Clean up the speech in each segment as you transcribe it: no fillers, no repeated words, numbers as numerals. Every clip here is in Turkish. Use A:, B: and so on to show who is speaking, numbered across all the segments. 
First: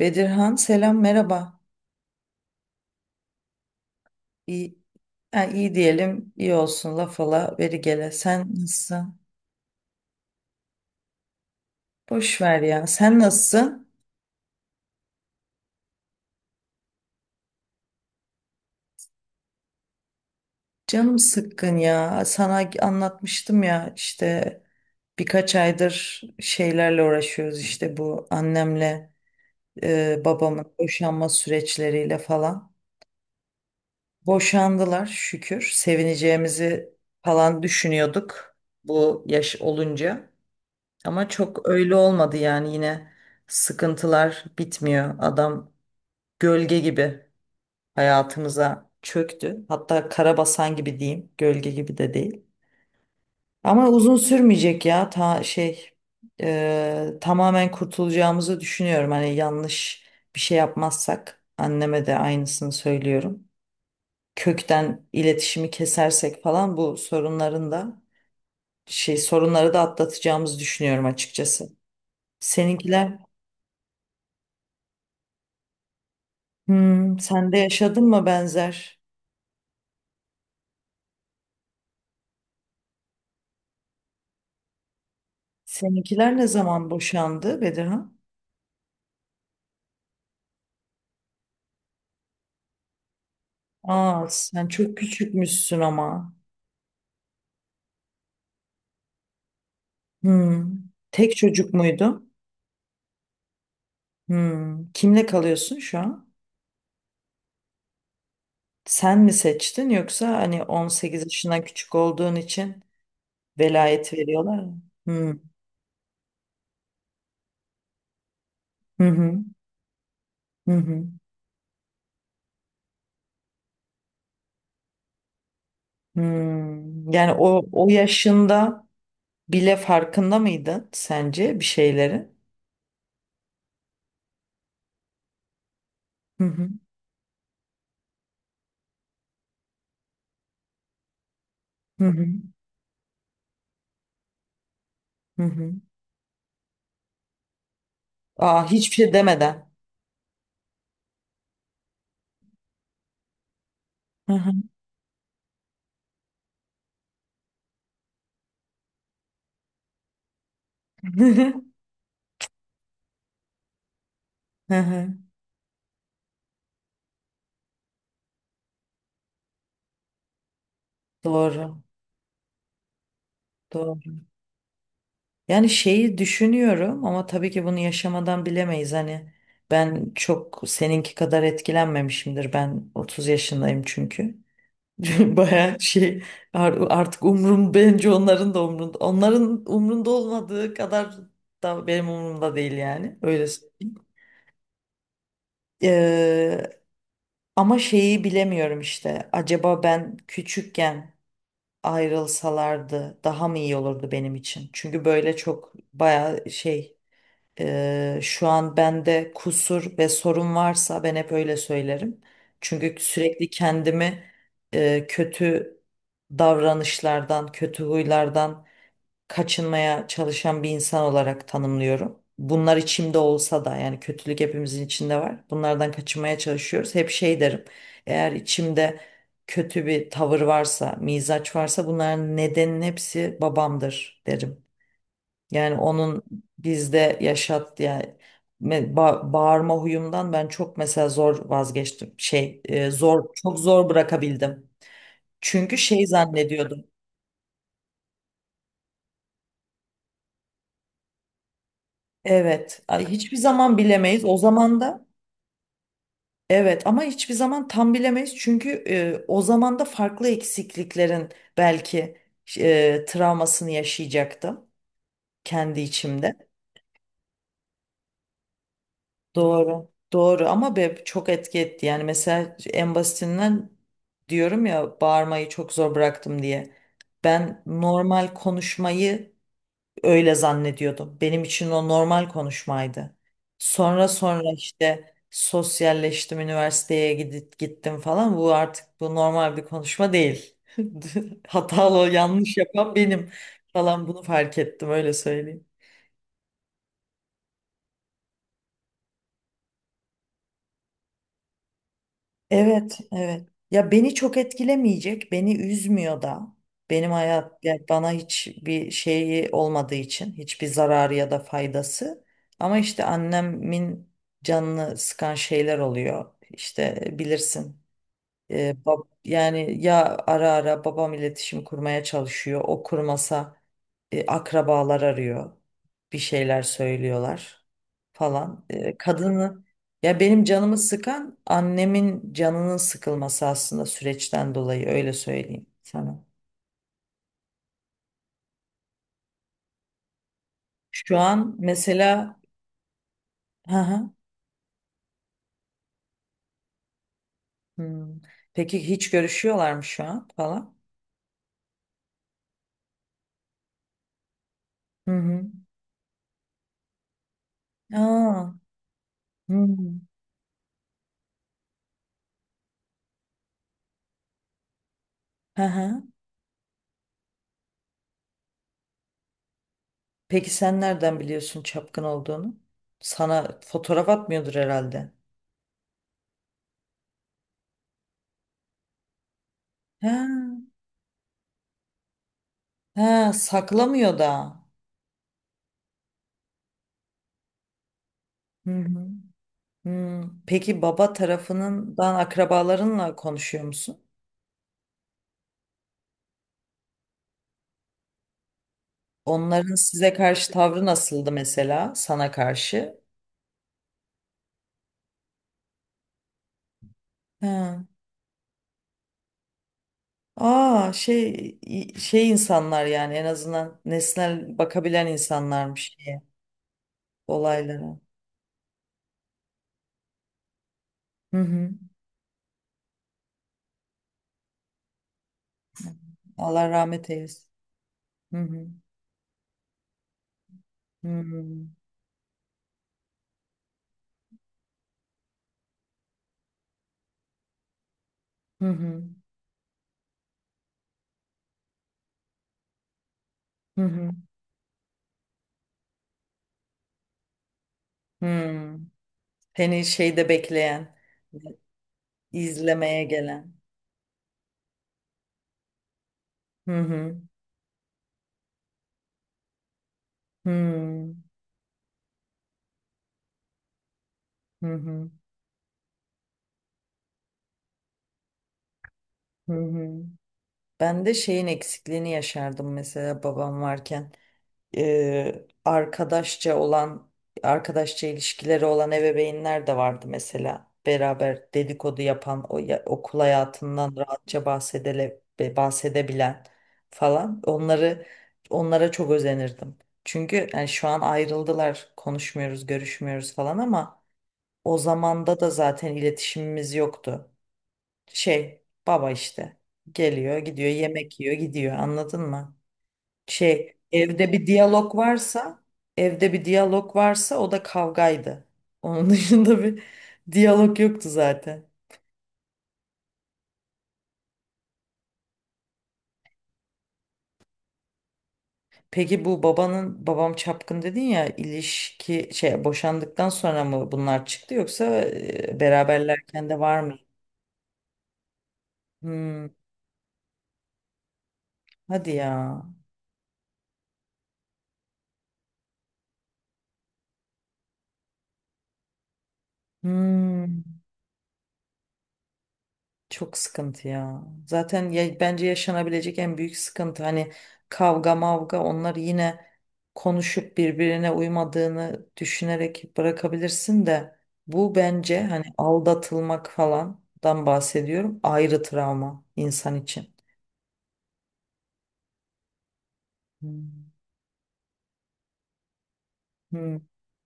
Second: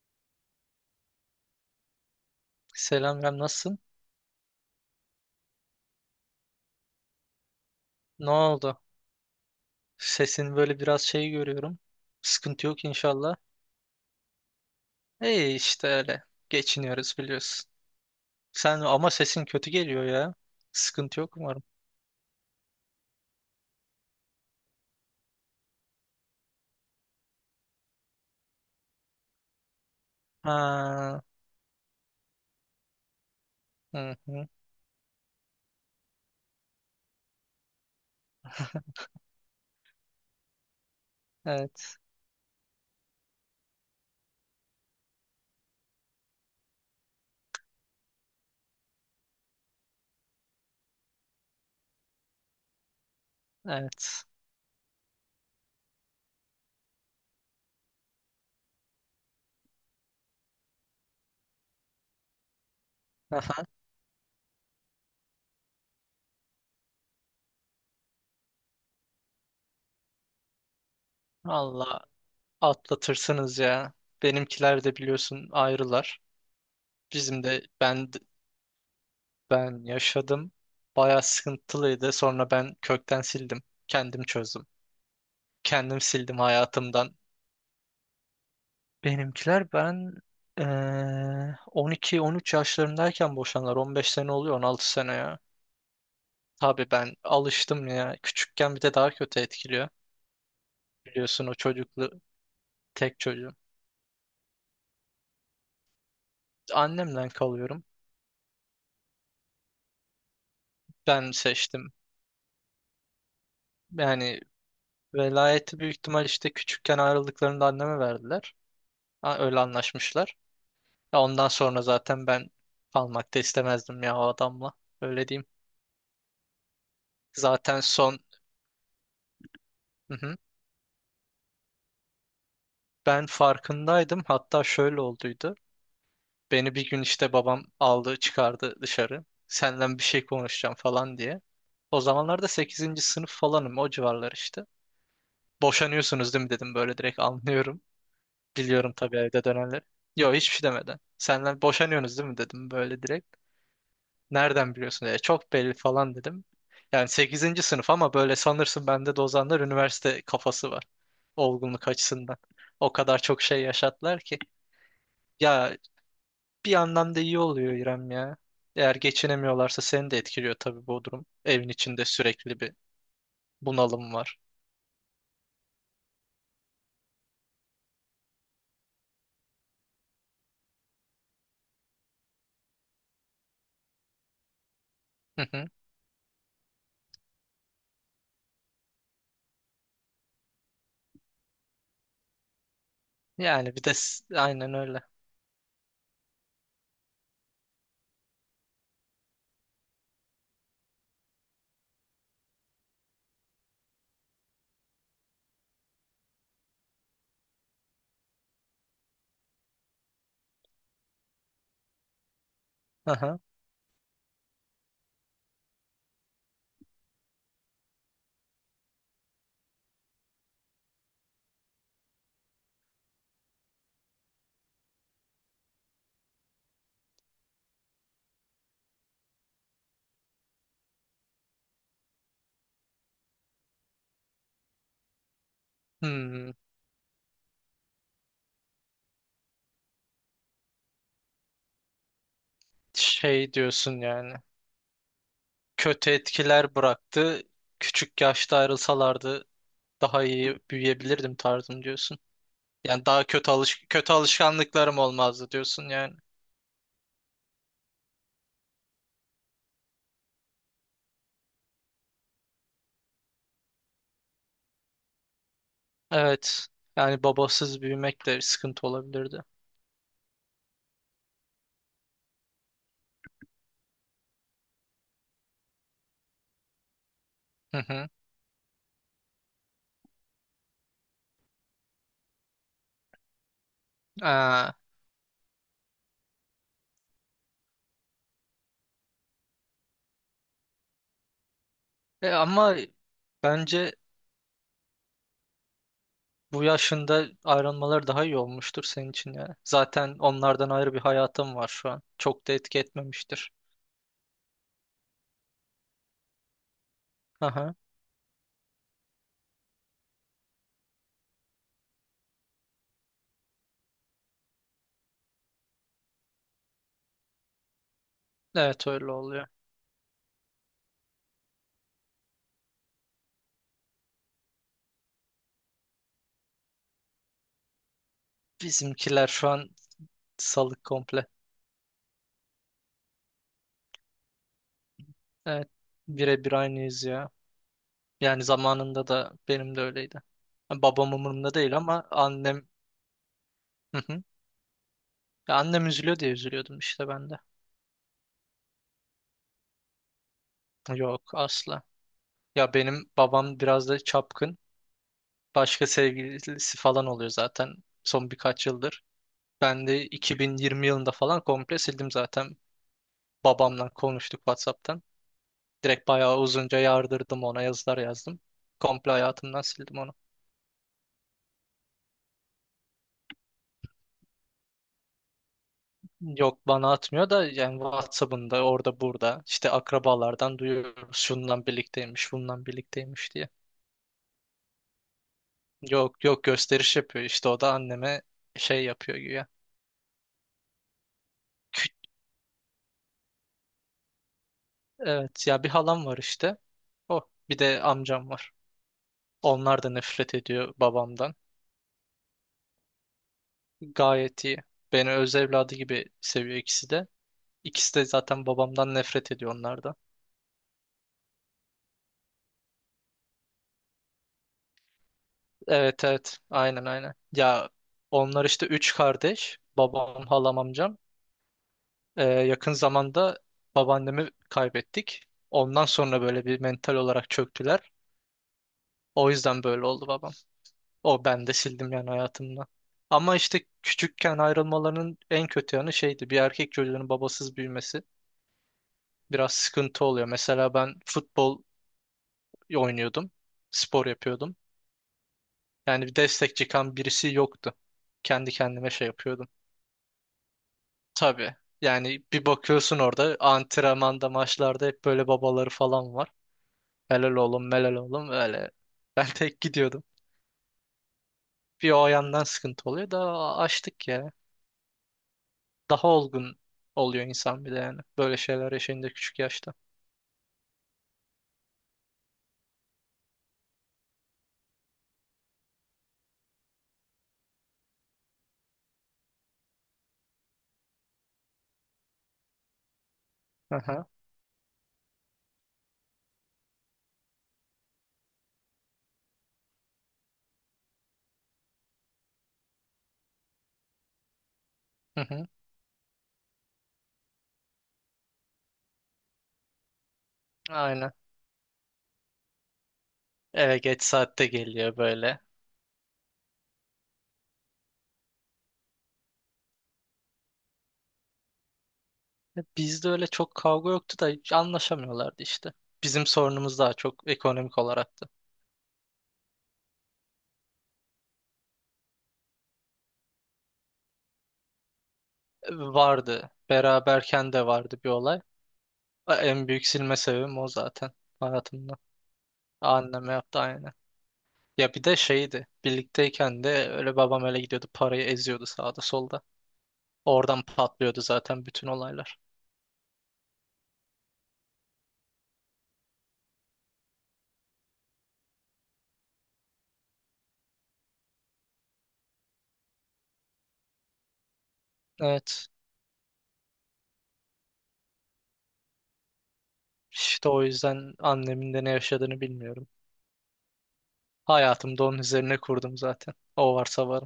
A: Bedirhan selam merhaba.
B: Selam Rem, nasılsın?
A: İyi, ha, iyi diyelim iyi olsun laf ala veri gele.
B: Ne
A: Sen
B: oldu?
A: nasılsın?
B: Sesin böyle biraz şey görüyorum.
A: Boş ver
B: Sıkıntı yok
A: ya. Sen
B: inşallah.
A: nasılsın?
B: İyi işte öyle. Geçiniyoruz biliyorsun. Sen ama sesin kötü geliyor ya.
A: Canım
B: Sıkıntı yok umarım.
A: sıkkın ya. Sana anlatmıştım ya işte birkaç aydır şeylerle uğraşıyoruz işte bu annemle babamın
B: Ha,
A: boşanma süreçleriyle falan.
B: hı hı.
A: Boşandılar şükür. Sevineceğimizi falan düşünüyorduk bu yaş olunca. Ama çok öyle
B: Evet,
A: olmadı yani yine sıkıntılar bitmiyor. Adam gölge gibi hayatımıza çöktü. Hatta karabasan gibi diyeyim. Gölge gibi de değil. Ama uzun
B: evet.
A: sürmeyecek ya ta şey tamamen kurtulacağımızı düşünüyorum. Hani yanlış bir şey yapmazsak anneme de aynısını söylüyorum.
B: Aha.
A: Kökten iletişimi kesersek falan bu sorunların da şey sorunları da atlatacağımızı düşünüyorum açıkçası.
B: Allah
A: Seninkiler
B: atlatırsınız ya. Benimkiler de biliyorsun ayrılar.
A: Hmm,
B: Bizim
A: sen de
B: de
A: yaşadın
B: ben
A: mı benzer?
B: ben yaşadım. Bayağı sıkıntılıydı. Sonra ben kökten sildim. Kendim çözdüm. Kendim
A: Seninkiler
B: sildim
A: ne zaman
B: hayatımdan.
A: boşandı Bedirhan?
B: Benimkiler ben eee 12-13 yaşlarındayken boşanlar. 15
A: Aa,
B: sene oluyor
A: sen
B: 16
A: çok
B: sene ya.
A: küçükmüşsün ama.
B: Tabii ben alıştım ya. Küçükken bir de daha kötü etkiliyor.
A: Hmm. Tek
B: Biliyorsun o
A: çocuk
B: çocuklu
A: muydu?
B: tek çocuğum.
A: Hmm. Kimle kalıyorsun şu an?
B: Annemden kalıyorum.
A: Sen mi seçtin yoksa hani 18
B: Ben
A: yaşından
B: seçtim.
A: küçük olduğun için velayet
B: Yani
A: veriyorlar mı? Hmm.
B: velayeti büyük ihtimal işte küçükken ayrıldıklarında anneme verdiler.
A: Hı hı.
B: Ha, öyle anlaşmışlar.
A: Hı hı.
B: Ya ondan sonra zaten ben kalmak da istemezdim ya o adamla. Öyle diyeyim.
A: Hmm. Yani o
B: Zaten
A: o
B: son...
A: yaşında bile
B: Hı hı.
A: farkında mıydın sence bir şeylerin?
B: Ben farkındaydım. Hatta şöyle olduydu.
A: Hı hı.
B: Beni bir gün işte babam aldı çıkardı dışarı. Senden bir şey konuşacağım falan diye. O
A: Hı hı.
B: zamanlarda sekizinci sınıf falanım, o civarlar işte.
A: Hı hı.
B: Boşanıyorsunuz değil mi dedim, böyle direkt anlıyorum.
A: Aa,
B: Biliyorum
A: hiçbir şey
B: tabii evde
A: demeden.
B: dönenleri. Yok, hiçbir şey demeden. Senden boşanıyorsunuz değil mi dedim böyle direkt.
A: Hı hı.
B: Nereden biliyorsun dedi. Çok belli falan dedim. Yani sekizinci sınıf ama böyle sanırsın, bende de o zamanlar üniversite kafası var. Olgunluk açısından. O kadar çok şey yaşattılar ki.
A: Hı hı.
B: Ya bir yandan da iyi oluyor İrem ya. Eğer geçinemiyorlarsa seni de etkiliyor tabii bu durum. Evin
A: Doğru.
B: içinde sürekli bir bunalım
A: Doğru.
B: var.
A: Yani şeyi düşünüyorum ama tabii ki bunu yaşamadan bilemeyiz. Hani ben çok seninki kadar etkilenmemişimdir. Ben 30 yaşındayım çünkü.
B: Hı hı.
A: Baya şey artık umrum bence onların da umrunda. Onların umrunda olmadığı kadar da benim umurumda değil yani. Öyle söyleyeyim.
B: Aynen öyle.
A: Ee, ama şeyi bilemiyorum işte. Acaba ben küçükken ayrılsalardı daha mı iyi olurdu benim için? Çünkü böyle çok baya şey şu an bende kusur ve sorun varsa ben hep öyle söylerim. Çünkü
B: Hı hı.
A: sürekli kendimi kötü davranışlardan, kötü huylardan kaçınmaya çalışan bir insan olarak tanımlıyorum. Bunlar içimde olsa da yani kötülük hepimizin içinde var. Bunlardan kaçınmaya çalışıyoruz. Hep şey derim. Eğer içimde kötü bir tavır varsa, mizaç varsa bunların nedenin hepsi babamdır derim. Yani onun
B: Hmm.
A: bizde yani bağırma huyumdan ben çok mesela zor vazgeçtim. Zor
B: Şey
A: çok zor
B: diyorsun yani.
A: bırakabildim. Çünkü şey
B: Kötü etkiler
A: zannediyordum.
B: bıraktı. Küçük yaşta ayrılsalardı daha iyi büyüyebilirdim tarzım diyorsun.
A: Evet,
B: Yani
A: ay
B: daha
A: hiçbir zaman
B: kötü
A: bilemeyiz. O zaman
B: alışkanlıklarım
A: da.
B: olmazdı diyorsun yani.
A: Evet, ama hiçbir zaman tam bilemeyiz çünkü o zaman da farklı eksikliklerin belki travmasını yaşayacaktım kendi içimde.
B: Evet. Yani babasız büyümek de sıkıntı olabilirdi.
A: Doğru. Doğru ama be, çok etki etti. Yani mesela en basitinden diyorum ya bağırmayı çok zor bıraktım diye. Ben
B: Hı hı.
A: normal konuşmayı öyle zannediyordum. Benim için o normal konuşmaydı. Sonra sonra
B: Aa,
A: işte sosyalleştim, üniversiteye gidip gittim falan. Bu artık bu normal bir konuşma değil. Hatalı,
B: e
A: yanlış
B: ama
A: yapan benim
B: bence
A: falan bunu fark ettim öyle söyleyeyim.
B: bu yaşında ayrılmaları daha iyi olmuştur senin için yani. Zaten onlardan ayrı bir hayatım var şu an. Çok da etki
A: Evet, evet.
B: etmemiştir.
A: Ya beni çok etkilemeyecek, beni üzmüyor da.
B: Aha.
A: Yani bana hiçbir şeyi olmadığı için, hiçbir zararı ya da faydası. Ama işte annemin canını sıkan şeyler oluyor. İşte bilirsin. Ee,
B: Evet, öyle
A: bab-
B: oluyor.
A: yani ya ara ara babam iletişim kurmaya çalışıyor. O kurmasa akrabalar arıyor. Bir şeyler söylüyorlar falan.
B: Bizimkiler şu
A: Kadını
B: an
A: ya benim canımı
B: salık komple.
A: sıkan annemin canının sıkılması aslında süreçten dolayı öyle söyleyeyim
B: Evet.
A: sana.
B: Birebir aynıyız ya. Yani zamanında da benim de öyleydi. Babam
A: Şu
B: umurumda
A: an
B: değil ama
A: mesela
B: annem...
A: hı
B: Hı
A: hı,
B: hı. Ya annem üzülüyor diye üzülüyordum işte ben de.
A: hmm. Peki hiç görüşüyorlar mı şu an falan?
B: Yok, asla. Ya benim babam biraz da çapkın.
A: Hı hı.
B: Başka sevgilisi falan oluyor zaten son
A: Aa,
B: birkaç yıldır.
A: hı
B: Ben
A: hı.
B: de 2020 yılında falan komple sildim zaten. Babamla konuştuk WhatsApp'tan.
A: Hı hı.
B: Direkt bayağı uzunca yardırdım, ona yazılar yazdım. Komple hayatımdan sildim onu.
A: Peki sen nereden biliyorsun çapkın olduğunu? Sana fotoğraf atmıyordur herhalde.
B: Yok bana atmıyor da, yani WhatsApp'ında orada burada işte akrabalardan
A: Ha,
B: duyuyoruz, şundan birlikteymiş bundan
A: ha,
B: birlikteymiş diye.
A: saklamıyor da.
B: Yok yok, gösteriş yapıyor işte o da anneme
A: Hı
B: şey
A: hı.
B: yapıyor güya.
A: Hmm, peki baba
B: Kü-
A: tarafından akrabalarınla konuşuyor musun?
B: evet ya, bir halam var işte. O bir de amcam var.
A: Onların
B: Onlar da
A: size
B: nefret
A: karşı
B: ediyor
A: tavrı nasıldı
B: babamdan.
A: mesela sana karşı?
B: Gayet iyi. Beni öz evladı gibi seviyor ikisi de.
A: Ha.
B: İkisi de zaten babamdan nefret ediyor, onlar da.
A: Aa şey insanlar yani en azından nesnel bakabilen insanlarmış
B: Evet
A: şeye,
B: evet, aynen aynen. Ya
A: olaylara.
B: onlar işte üç kardeş. Babam, halam, amcam.
A: Hı hı.
B: Yakın zamanda babaannemi kaybettik. Ondan sonra böyle bir
A: Allah
B: mental
A: rahmet
B: olarak
A: eylesin.
B: çöktüler.
A: Hı hı.
B: O yüzden böyle oldu babam.
A: Hı
B: O
A: hı.
B: ben de sildim yani hayatımdan. Ama işte küçükken ayrılmalarının en kötü yanı şeydi. Bir erkek çocuğunun babasız büyümesi
A: Hı hı.
B: biraz sıkıntı oluyor. Mesela ben futbol oynuyordum.
A: Hı
B: Spor
A: hı.
B: yapıyordum. Yani bir destek çıkan birisi yoktu. Kendi
A: Hmm.
B: kendime şey yapıyordum.
A: Seni şeyde bekleyen,
B: Tabii. Yani bir bakıyorsun,
A: izlemeye
B: orada
A: gelen.
B: antrenmanda maçlarda hep böyle babaları falan var.
A: Hı hı.
B: Helal oğlum, melal oğlum, öyle. Ben tek gidiyordum.
A: Hmm.
B: Bir o yandan sıkıntı oluyor da, açtık ya.
A: Hı hı.
B: Daha olgun oluyor insan bir de yani. Böyle şeyler yaşayınca küçük
A: Hı
B: yaşta.
A: hı. Ben de şeyin eksikliğini yaşardım mesela babam varken. e, arkadaşça olan arkadaşça ilişkileri olan ebeveynler de vardı mesela. Beraber dedikodu yapan o okul hayatından
B: Aha.
A: rahatça bahsedebilen falan. Onlara çok özenirdim. Çünkü yani şu an ayrıldılar, konuşmuyoruz, görüşmüyoruz falan ama o
B: Hı
A: zamanda
B: hı.
A: da zaten iletişimimiz yoktu. Şey, baba işte geliyor, gidiyor,
B: Aynen.
A: yemek yiyor, gidiyor. Anladın mı? Şey,
B: Evet, geç
A: evde
B: saatte
A: bir diyalog
B: geliyor böyle.
A: varsa, evde bir diyalog varsa o da kavgaydı. Onun dışında bir diyalog yoktu zaten.
B: Ya bizde öyle çok kavga yoktu da hiç anlaşamıyorlardı işte. Bizim sorunumuz daha çok ekonomik olaraktı.
A: Peki bu babanın babam çapkın dedin ya ilişki şey boşandıktan sonra mı bunlar çıktı yoksa beraberlerken
B: Vardı.
A: de var mı?
B: Beraberken de vardı bir olay.
A: Hmm,
B: En büyük silme sebebim o zaten hayatımda.
A: hadi ya.
B: Anneme yaptı aynı. Ya bir de şeydi. Birlikteyken de öyle, babam öyle gidiyordu, parayı eziyordu sağda solda.
A: Hmm.
B: Oradan patlıyordu zaten bütün olaylar.
A: Çok sıkıntı ya. Zaten ya, bence yaşanabilecek en büyük sıkıntı hani kavga mavga onlar yine konuşup birbirine uymadığını düşünerek bırakabilirsin de bu bence hani
B: Evet.
A: aldatılmak falandan bahsediyorum ayrı travma insan için.
B: İşte o yüzden annemin de ne yaşadığını bilmiyorum.
A: Hmm.
B: Hayatımda onun üzerine kurdum zaten. O
A: Hmm.
B: varsa var.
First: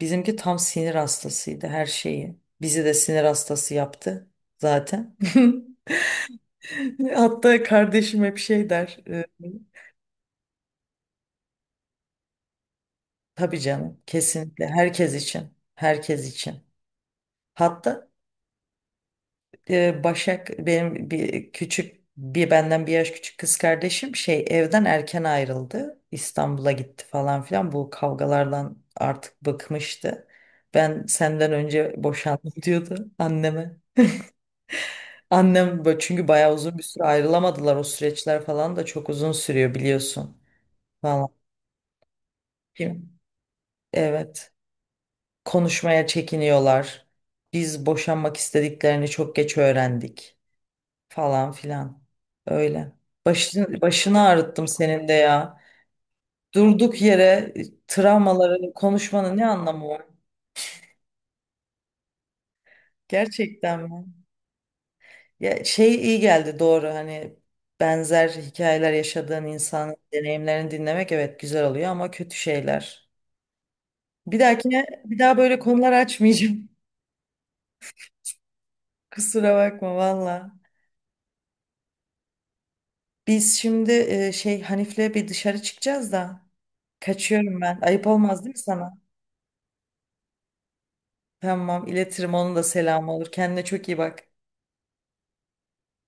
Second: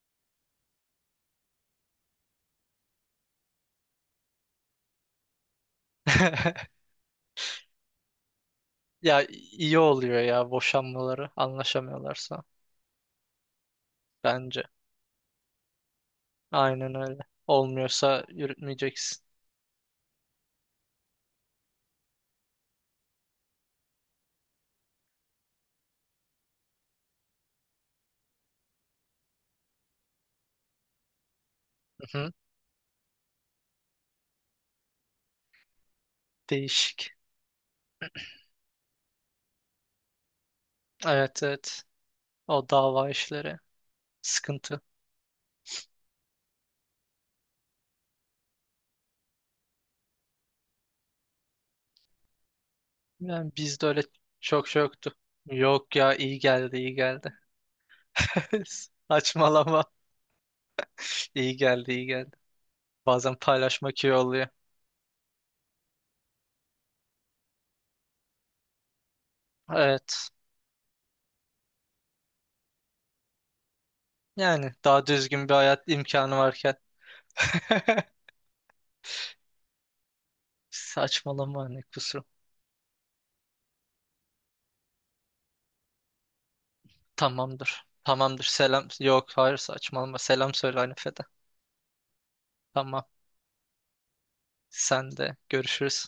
A: Bizimki tam sinir hastasıydı her şeyi. Bizi de sinir hastası yaptı zaten. Hatta kardeşim hep şey der.
B: Ya iyi oluyor ya, boşanmaları anlaşamıyorlarsa
A: Tabii canım,
B: bence.
A: kesinlikle herkes için, herkes için.
B: Aynen öyle.
A: Hatta
B: Olmuyorsa yürütmeyeceksin.
A: Başak benim bir benden bir yaş küçük kız kardeşim şey evden erken ayrıldı. İstanbul'a gitti falan filan. Bu kavgalardan artık bıkmıştı. Ben senden önce
B: Hı hı.
A: boşandım diyordu anneme. Annem böyle çünkü bayağı uzun bir süre
B: Değişik.
A: ayrılamadılar. O süreçler falan da çok uzun sürüyor biliyorsun falan.
B: Evet, evet. O
A: Kim?
B: dava işleri
A: Evet.
B: sıkıntı.
A: Konuşmaya çekiniyorlar. Biz boşanmak istediklerini çok geç öğrendik falan filan. Öyle.
B: Yani
A: Başını,
B: bizde öyle
A: başını ağrıttım
B: çok şey
A: senin de
B: yoktu.
A: ya.
B: Yok ya, iyi geldi, iyi
A: Durduk
B: geldi.
A: yere travmaları konuşmanın ne
B: Saçmalama.
A: anlamı var?
B: İyi geldi, iyi geldi. Bazen
A: Gerçekten
B: paylaşmak
A: mi?
B: iyi oluyor.
A: Ya şey iyi geldi doğru hani benzer hikayeler yaşadığın insanın
B: Evet.
A: deneyimlerini dinlemek evet güzel oluyor ama kötü şeyler. Bir
B: Yani
A: dahakine
B: daha
A: bir daha
B: düzgün bir
A: böyle
B: hayat
A: konular
B: imkanı
A: açmayacağım.
B: varken.
A: Kusura bakma valla.
B: Saçmalama, ne kusur.
A: Biz şimdi Hanif'le bir dışarı çıkacağız da kaçıyorum ben.
B: Tamamdır.
A: Ayıp olmaz
B: Tamamdır.
A: değil mi
B: Selam.
A: sana?
B: Yok hayır, saçmalama. Selam söyle Hanife'de.
A: Tamam iletirim onun da
B: Tamam.
A: selamı olur. Kendine çok iyi bak.
B: Sen de, görüşürüz.